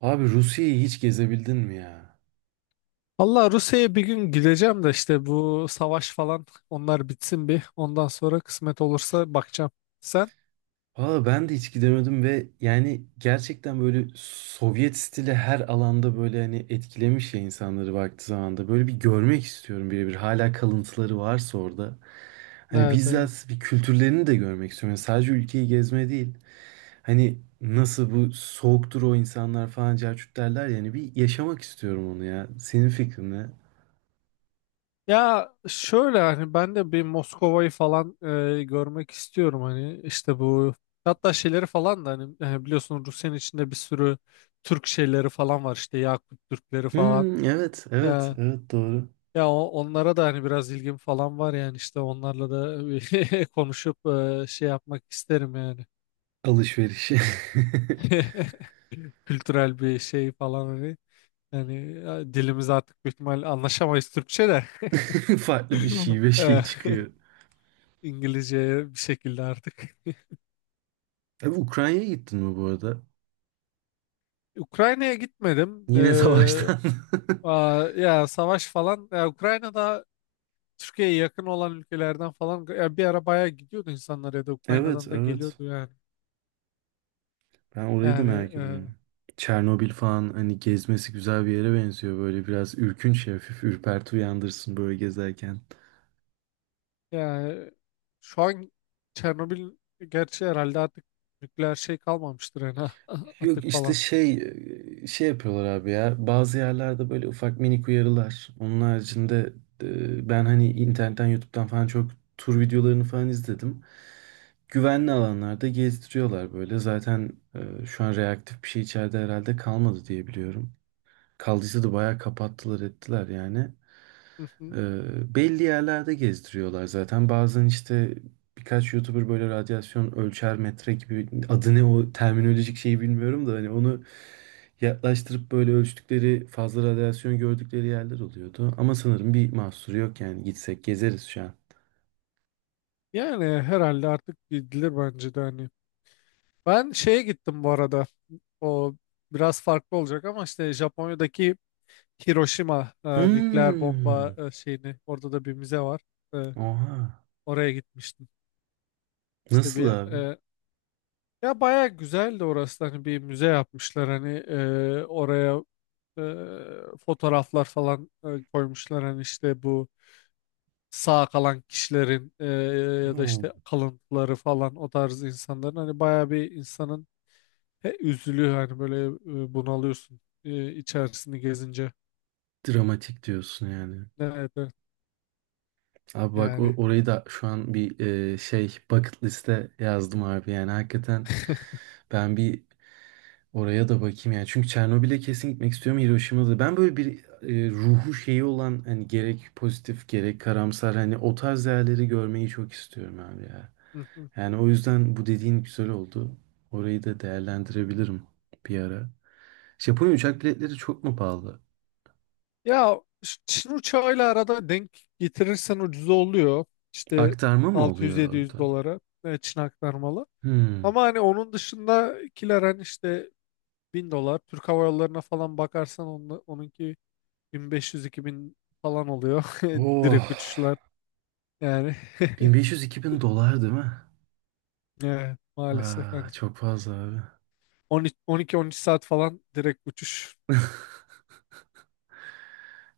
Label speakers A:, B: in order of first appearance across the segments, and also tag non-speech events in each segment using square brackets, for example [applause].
A: Abi Rusya'yı hiç gezebildin mi ya?
B: Valla Rusya'ya bir gün gideceğim de işte bu savaş falan onlar bitsin bir. Ondan sonra kısmet olursa bakacağım. Sen?
A: Valla ben de hiç gidemedim ve yani gerçekten böyle Sovyet stili her alanda böyle hani etkilemiş ya insanları baktığı zamanda. Böyle bir görmek istiyorum birebir. Hala kalıntıları varsa orada. Hani
B: Evet, evet.
A: bizzat bir kültürlerini de görmek istiyorum. Yani sadece ülkeyi gezme değil. Hani nasıl bu soğuktur o insanlar falan cahçut derler yani bir yaşamak istiyorum onu ya. Senin fikrin ne?
B: Ya şöyle hani ben de bir Moskova'yı falan görmek istiyorum hani işte bu hatta şeyleri falan da hani biliyorsun Rusya'nın içinde bir sürü Türk şeyleri falan var işte Yakut Türkleri falan.
A: Hmm, evet, evet,
B: E,
A: evet doğru.
B: Ya onlara da hani biraz ilgim falan var yani işte onlarla da [laughs] konuşup şey yapmak isterim yani.
A: Alışveriş. [laughs]
B: [laughs] Kültürel bir şey falan hani. Yani ya, dilimiz artık büyük ihtimal anlaşamayız Türkçe de.
A: [laughs] Farklı bir
B: [laughs]
A: şive şey
B: Eh, [laughs]
A: çıkıyor.
B: İngilizceye bir şekilde artık.
A: Abi Ukrayna'ya gittin mi bu arada?
B: Ukrayna'ya gitmedim.
A: Yine savaştan. [laughs]
B: Ya savaş falan. Ya, Ukrayna'da Türkiye'ye yakın olan ülkelerden falan ya, bir ara bayağı gidiyordu insanlar ya da
A: Evet,
B: Ukrayna'dan da
A: evet.
B: geliyordu yani.
A: Ben orayı da
B: Yani
A: merak ediyorum. Çernobil falan hani gezmesi güzel bir yere benziyor. Böyle biraz ürkünç, hafif ürperti uyandırsın böyle gezerken.
B: yani şu an Çernobil gerçi herhalde artık nükleer şey kalmamıştır yani [laughs]
A: Yok
B: atık
A: işte
B: falan.
A: şey şey yapıyorlar abi ya. Bazı yerlerde böyle ufak minik uyarılar. Onun haricinde ben hani internetten, YouTube'dan falan çok tur videolarını falan izledim. Güvenli alanlarda gezdiriyorlar böyle. Zaten şu an reaktif bir şey içeride herhalde kalmadı diye biliyorum. Kaldıysa da bayağı kapattılar ettiler yani.
B: [laughs]
A: Belli yerlerde gezdiriyorlar zaten. Bazen işte birkaç YouTuber böyle radyasyon ölçer metre gibi adı ne o terminolojik şeyi bilmiyorum da hani onu yaklaştırıp böyle ölçtükleri fazla radyasyon gördükleri yerler oluyordu. Ama sanırım bir mahsuru yok yani gitsek gezeriz şu an.
B: Yani herhalde artık bildirir bence de hani. Ben şeye gittim bu arada. O biraz farklı olacak ama işte Japonya'daki Hiroşima nükleer bomba
A: Hmm.
B: şeyini orada da bir müze var. E,
A: Oha.
B: Oraya gitmiştim. İşte
A: Nasıl
B: bir
A: abi?
B: ya baya güzeldi orası. Hani bir müze yapmışlar hani oraya fotoğraflar falan koymuşlar hani işte bu sağ kalan kişilerin, ya da
A: Hmm.
B: işte kalıntıları falan o tarz insanların hani baya bir insanın. Üzülüyor hani böyle bunalıyorsun içerisini gezince.
A: Dramatik diyorsun yani.
B: Evet, evet,
A: Abi bak
B: yani.
A: orayı da şu an bir şey bucket liste yazdım abi yani hakikaten ben bir oraya da bakayım yani. Çünkü Çernobil'e kesin gitmek istiyorum. Hiroşima'da. Ben böyle bir ruhu şeyi olan hani gerek pozitif gerek karamsar hani o tarz yerleri görmeyi çok istiyorum abi ya.
B: Hı hı.
A: Yani o yüzden bu dediğin güzel oldu. Orayı da değerlendirebilirim bir ara. Japonya uçak biletleri çok mu pahalı?
B: Ya Çin uçağıyla arada denk getirirsen ucuz oluyor. İşte
A: Aktarma mı oluyor
B: 600-700
A: orada?
B: dolara Çin aktarmalı.
A: Hmm.
B: Ama hani onun dışındakiler hani işte 1000 dolar. Türk Hava Yolları'na falan bakarsan onunla, onunki 1500-2000 falan oluyor. [laughs]
A: Oh.
B: Direkt uçuşlar yani. [laughs]
A: 1500-2000 dolar değil mi?
B: Evet, maalesef
A: Aa,
B: hani
A: çok fazla abi.
B: 12-13 saat falan direkt uçuş.
A: [laughs]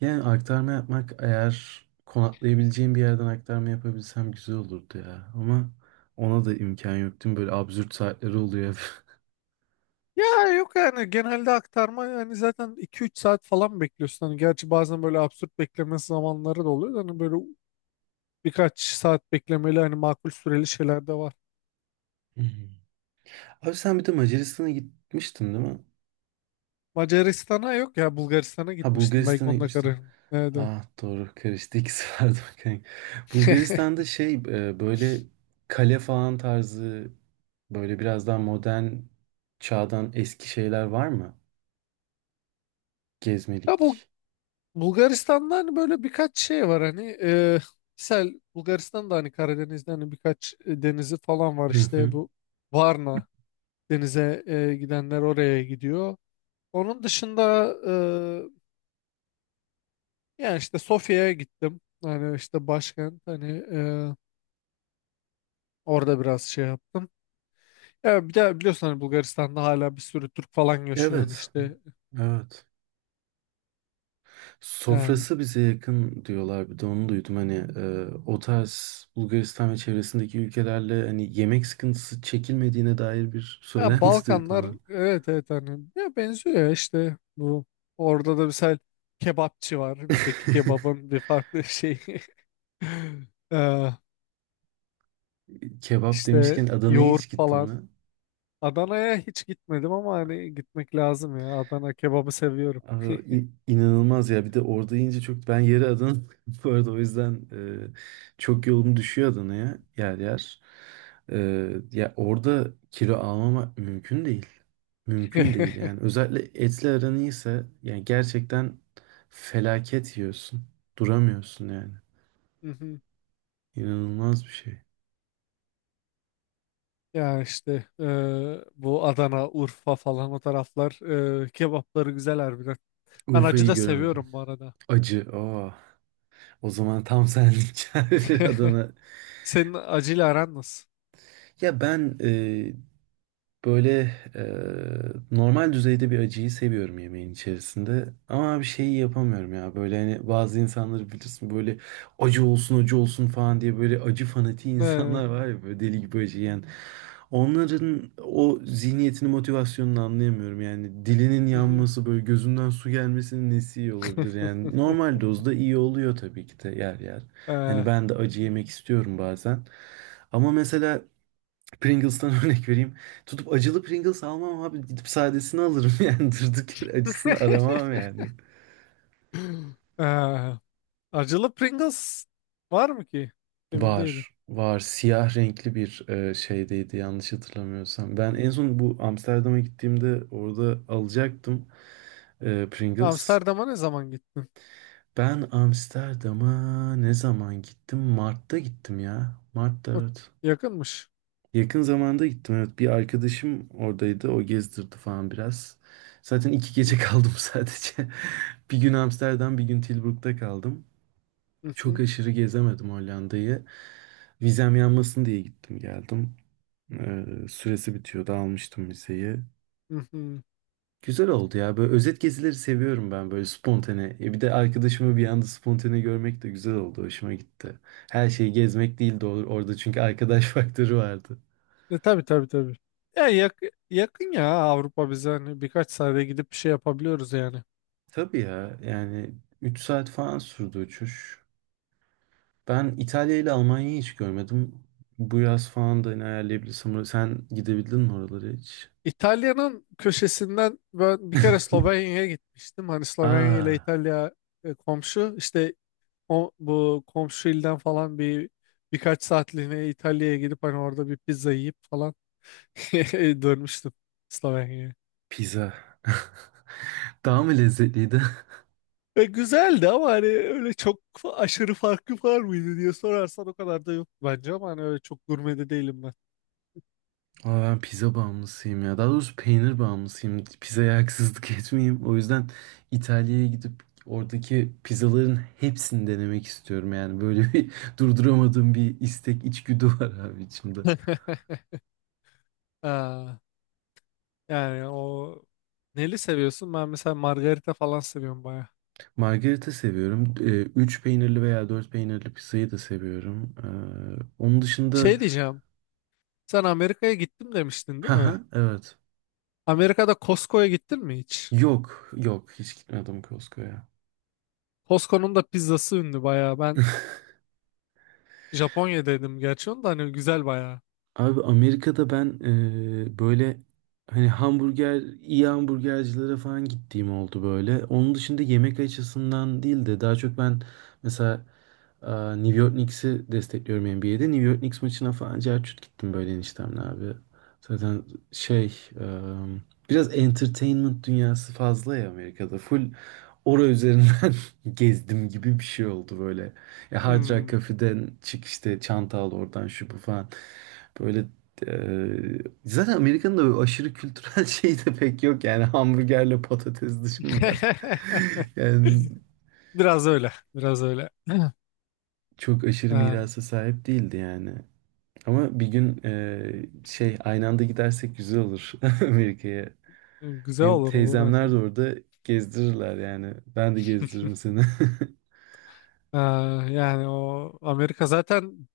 A: Yani aktarma yapmak eğer konaklayabileceğim bir yerden aktarma yapabilsem güzel olurdu ya. Ama ona da imkan yok değil mi? Böyle absürt saatleri oluyor hep. [laughs]
B: Ya yok yani genelde aktarma, yani zaten iki üç saat falan bekliyorsun. Hani gerçi bazen böyle absürt bekleme zamanları da oluyor da Hani böyle birkaç saat beklemeli hani makul süreli şeyler de var.
A: Hmm. Abi sen bir de Macaristan'a gitmiştin değil mi?
B: Macaristan'a yok ya, Bulgaristan'a
A: Ha,
B: gitmiştim, belki
A: Bulgaristan'a
B: onda
A: gitmiştin.
B: kararım. Nerede?
A: Ah, doğru karıştı ikisi [laughs] vardı bakayım. Bulgaristan'da
B: [laughs]
A: şey böyle kale falan tarzı böyle biraz daha modern çağdan eski şeyler var mı?
B: Ya bu
A: Gezmelik.
B: Bulgaristan'da hani böyle birkaç şey var hani e, misal Bulgaristan'da hani Karadeniz'de hani birkaç denizi falan var
A: Hı
B: işte
A: hı.
B: bu Varna denize gidenler oraya gidiyor. Onun dışında, yani işte Sofya'ya gittim. Hani işte başkent hani e, orada biraz şey yaptım. Ya bir de biliyorsun hani Bulgaristan'da hala bir sürü Türk falan yaşıyor hani
A: Evet.
B: işte
A: Evet.
B: yani.
A: Sofrası bize yakın diyorlar. Bir de onu duydum. Hani o tarz Bulgaristan ve çevresindeki ülkelerle hani yemek sıkıntısı çekilmediğine dair bir
B: Ya
A: söylenti [laughs] duydum.
B: Balkanlar,
A: Ha.
B: evet evet hani ya benziyor ya işte bu orada da mesela kebapçı var. Bizdeki
A: [laughs]
B: kebabın bir farklı şeyi. [laughs] E,
A: Kebap
B: işte
A: demişken Adana'ya
B: yoğurt
A: hiç gittin
B: falan.
A: mi?
B: Adana'ya hiç gitmedim ama hani gitmek lazım ya. Adana kebabı seviyorum.
A: Abi, inanılmaz ya. Bir de orada yiyince çok ben yeri Adana [laughs] bu arada o yüzden çok yolum düşüyor Adana'ya yer yer. E, ya orada kilo almamak mümkün değil. Mümkün değil yani. Özellikle etli aran iyiyse yani gerçekten felaket yiyorsun. Duramıyorsun yani.
B: [laughs] [laughs]
A: İnanılmaz bir şey.
B: Ya işte bu Adana, Urfa falan o taraflar kebapları güzel harbiden. Ben acı
A: Urfa'yı
B: da
A: göremedim.
B: seviyorum bu arada.
A: Acı. Aa. O zaman tam senlik [laughs]
B: [laughs]
A: Adana.
B: Senin acıyla aran nasıl?
A: Ya ben böyle normal düzeyde bir acıyı seviyorum yemeğin içerisinde. Ama bir şeyi yapamıyorum ya. Böyle hani bazı insanları bilirsin böyle acı olsun acı olsun falan diye böyle acı fanatiği [laughs] insanlar
B: Eee,
A: var ya böyle deli gibi acı yiyen. Onların o zihniyetini, motivasyonunu anlayamıyorum. Yani dilinin
B: mhm.
A: yanması, böyle gözünden su gelmesinin nesi iyi olabilir? Yani normal
B: [laughs]
A: dozda iyi oluyor tabii ki de yer yer. Hani
B: Eee,
A: ben de acı yemek istiyorum bazen. Ama mesela Pringles'tan [laughs] örnek vereyim. Tutup acılı Pringles almam abi. Gidip sadesini alırım [laughs] yani. Durduk yere acısını
B: [laughs]
A: aramam yani.
B: eee, acılı Pringles var mı ki? Emin değilim.
A: Var. Var. Siyah renkli bir şeydeydi yanlış hatırlamıyorsam. Ben en
B: Hmm.
A: son bu Amsterdam'a gittiğimde orada alacaktım Pringles.
B: Amsterdam'a ne zaman gittin?
A: Ben Amsterdam'a ne zaman gittim? Mart'ta gittim ya. Mart'ta
B: O
A: evet.
B: yakınmış.
A: Yakın zamanda gittim evet. Bir arkadaşım oradaydı. O gezdirdi falan biraz. Zaten 2 gece [laughs]
B: Mhm,
A: kaldım sadece. Bir gün Amsterdam, bir gün Tilburg'da kaldım. Çok
B: mhm,
A: aşırı gezemedim Hollanda'yı. Vizem yanmasın diye gittim geldim. Süresi bitiyordu almıştım vizeyi.
B: mhm.
A: Güzel oldu ya. Böyle özet gezileri seviyorum ben böyle spontane. Bir de arkadaşımı bir anda spontane görmek de güzel oldu. Hoşuma gitti. Her şeyi gezmek değil de orada çünkü arkadaş [laughs] faktörü vardı.
B: E, tabii tabii tabii. Ya yakın ya Avrupa bize, hani birkaç saate gidip bir şey yapabiliyoruz yani.
A: Tabii ya yani 3 saat falan sürdü uçuş. Ben İtalya ile Almanya'yı hiç görmedim. Bu yaz falan da hani ayarlayabilirsem. Sen gidebildin mi oralara hiç?
B: İtalya'nın köşesinden ben bir kere
A: [laughs]
B: Slovenya'ya gitmiştim. Hani Slovenya ile
A: Aa,
B: İtalya e, komşu. İşte bu komşu ilden falan birkaç saatliğine İtalya'ya gidip hani orada bir pizza yiyip falan [laughs] dönmüştüm Slovenya'ya.
A: pizza. [laughs] Daha mı lezzetliydi?
B: E, güzeldi ama hani öyle çok aşırı farkı var mıydı diye sorarsan o kadar da yok bence, ama hani öyle çok gurme de değilim ben.
A: Ama ben pizza bağımlısıyım ya. Daha doğrusu peynir bağımlısıyım. Pizzaya haksızlık [laughs] etmeyeyim. O yüzden İtalya'ya gidip oradaki pizzaların hepsini denemek istiyorum. Yani böyle bir [laughs] durduramadığım bir istek, içgüdü var abi içimde.
B: [laughs] Aa, yani o neli seviyorsun? Ben mesela margarita falan seviyorum baya.
A: Margarita seviyorum. Üç peynirli veya 4 peynirli pizzayı da seviyorum. Onun dışında...
B: Şey diyeceğim. Sen Amerika'ya gittim demiştin
A: [laughs]
B: değil mi?
A: Haha, evet.
B: Amerika'da Costco'ya gittin mi hiç?
A: Yok, yok. Hiç gitmedim Costco'ya.
B: Costco'nun da pizzası ünlü bayağı. Ben Japonya'daydım gerçi, onu da hani güzel bayağı.
A: Abi Amerika'da ben böyle hani hamburger, iyi hamburgercilere falan gittiğim oldu böyle. Onun dışında yemek açısından değil de daha çok ben mesela e, New York Knicks'i destekliyorum NBA'de. New York Knicks maçına falan cerçut gittim böyle eniştemle abi. Zaten şey e, biraz entertainment dünyası fazla ya Amerika'da. Full ora üzerinden [laughs] gezdim gibi bir şey oldu böyle. Ya Hard Rock
B: Hmm.
A: Cafe'den çık işte çanta al oradan şu bu falan. Böyle eee, zaten Amerika'nın da böyle aşırı kültürel [laughs] şeyi de pek yok yani hamburgerle patates dışında.
B: [laughs]
A: [laughs] Yani
B: Biraz öyle. Biraz öyle. [clears throat]
A: çok aşırı
B: Ha,
A: mirasa sahip değildi yani. Ama bir gün şey aynı anda gidersek güzel olur [laughs] Amerika'ya.
B: güzel
A: Benim
B: olur olur
A: teyzemler
B: hani.
A: de orada gezdirirler yani. Ben de gezdiririm
B: [laughs]
A: seni. [laughs]
B: Ha, yani o Amerika zaten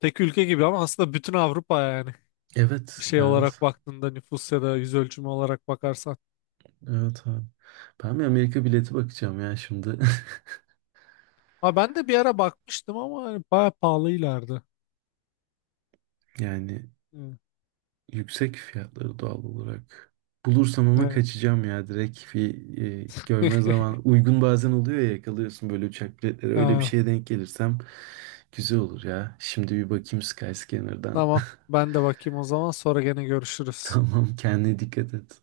B: tek ülke gibi ama aslında bütün Avrupa yani. Bir
A: Evet,
B: şey
A: evet,
B: olarak baktığında nüfus ya da yüz ölçümü olarak bakarsan.
A: evet abi. Ben bir Amerika bileti bakacağım ya şimdi.
B: Ha, ben de bir ara bakmıştım ama hani bayağı pahalıylardı.
A: [laughs] Yani
B: Evet.
A: yüksek fiyatları doğal olarak. Bulursam ama
B: Evet.
A: kaçacağım ya direkt bir görme zaman uygun bazen oluyor ya yakalıyorsun böyle uçak biletleri öyle bir
B: [laughs]
A: şeye denk gelirsem güzel olur ya. Şimdi bir bakayım Skyscanner'dan.
B: Tamam. Ben de bakayım o zaman. Sonra gene
A: [laughs]
B: görüşürüz.
A: Tamam kendine dikkat et.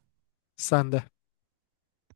B: Sen de.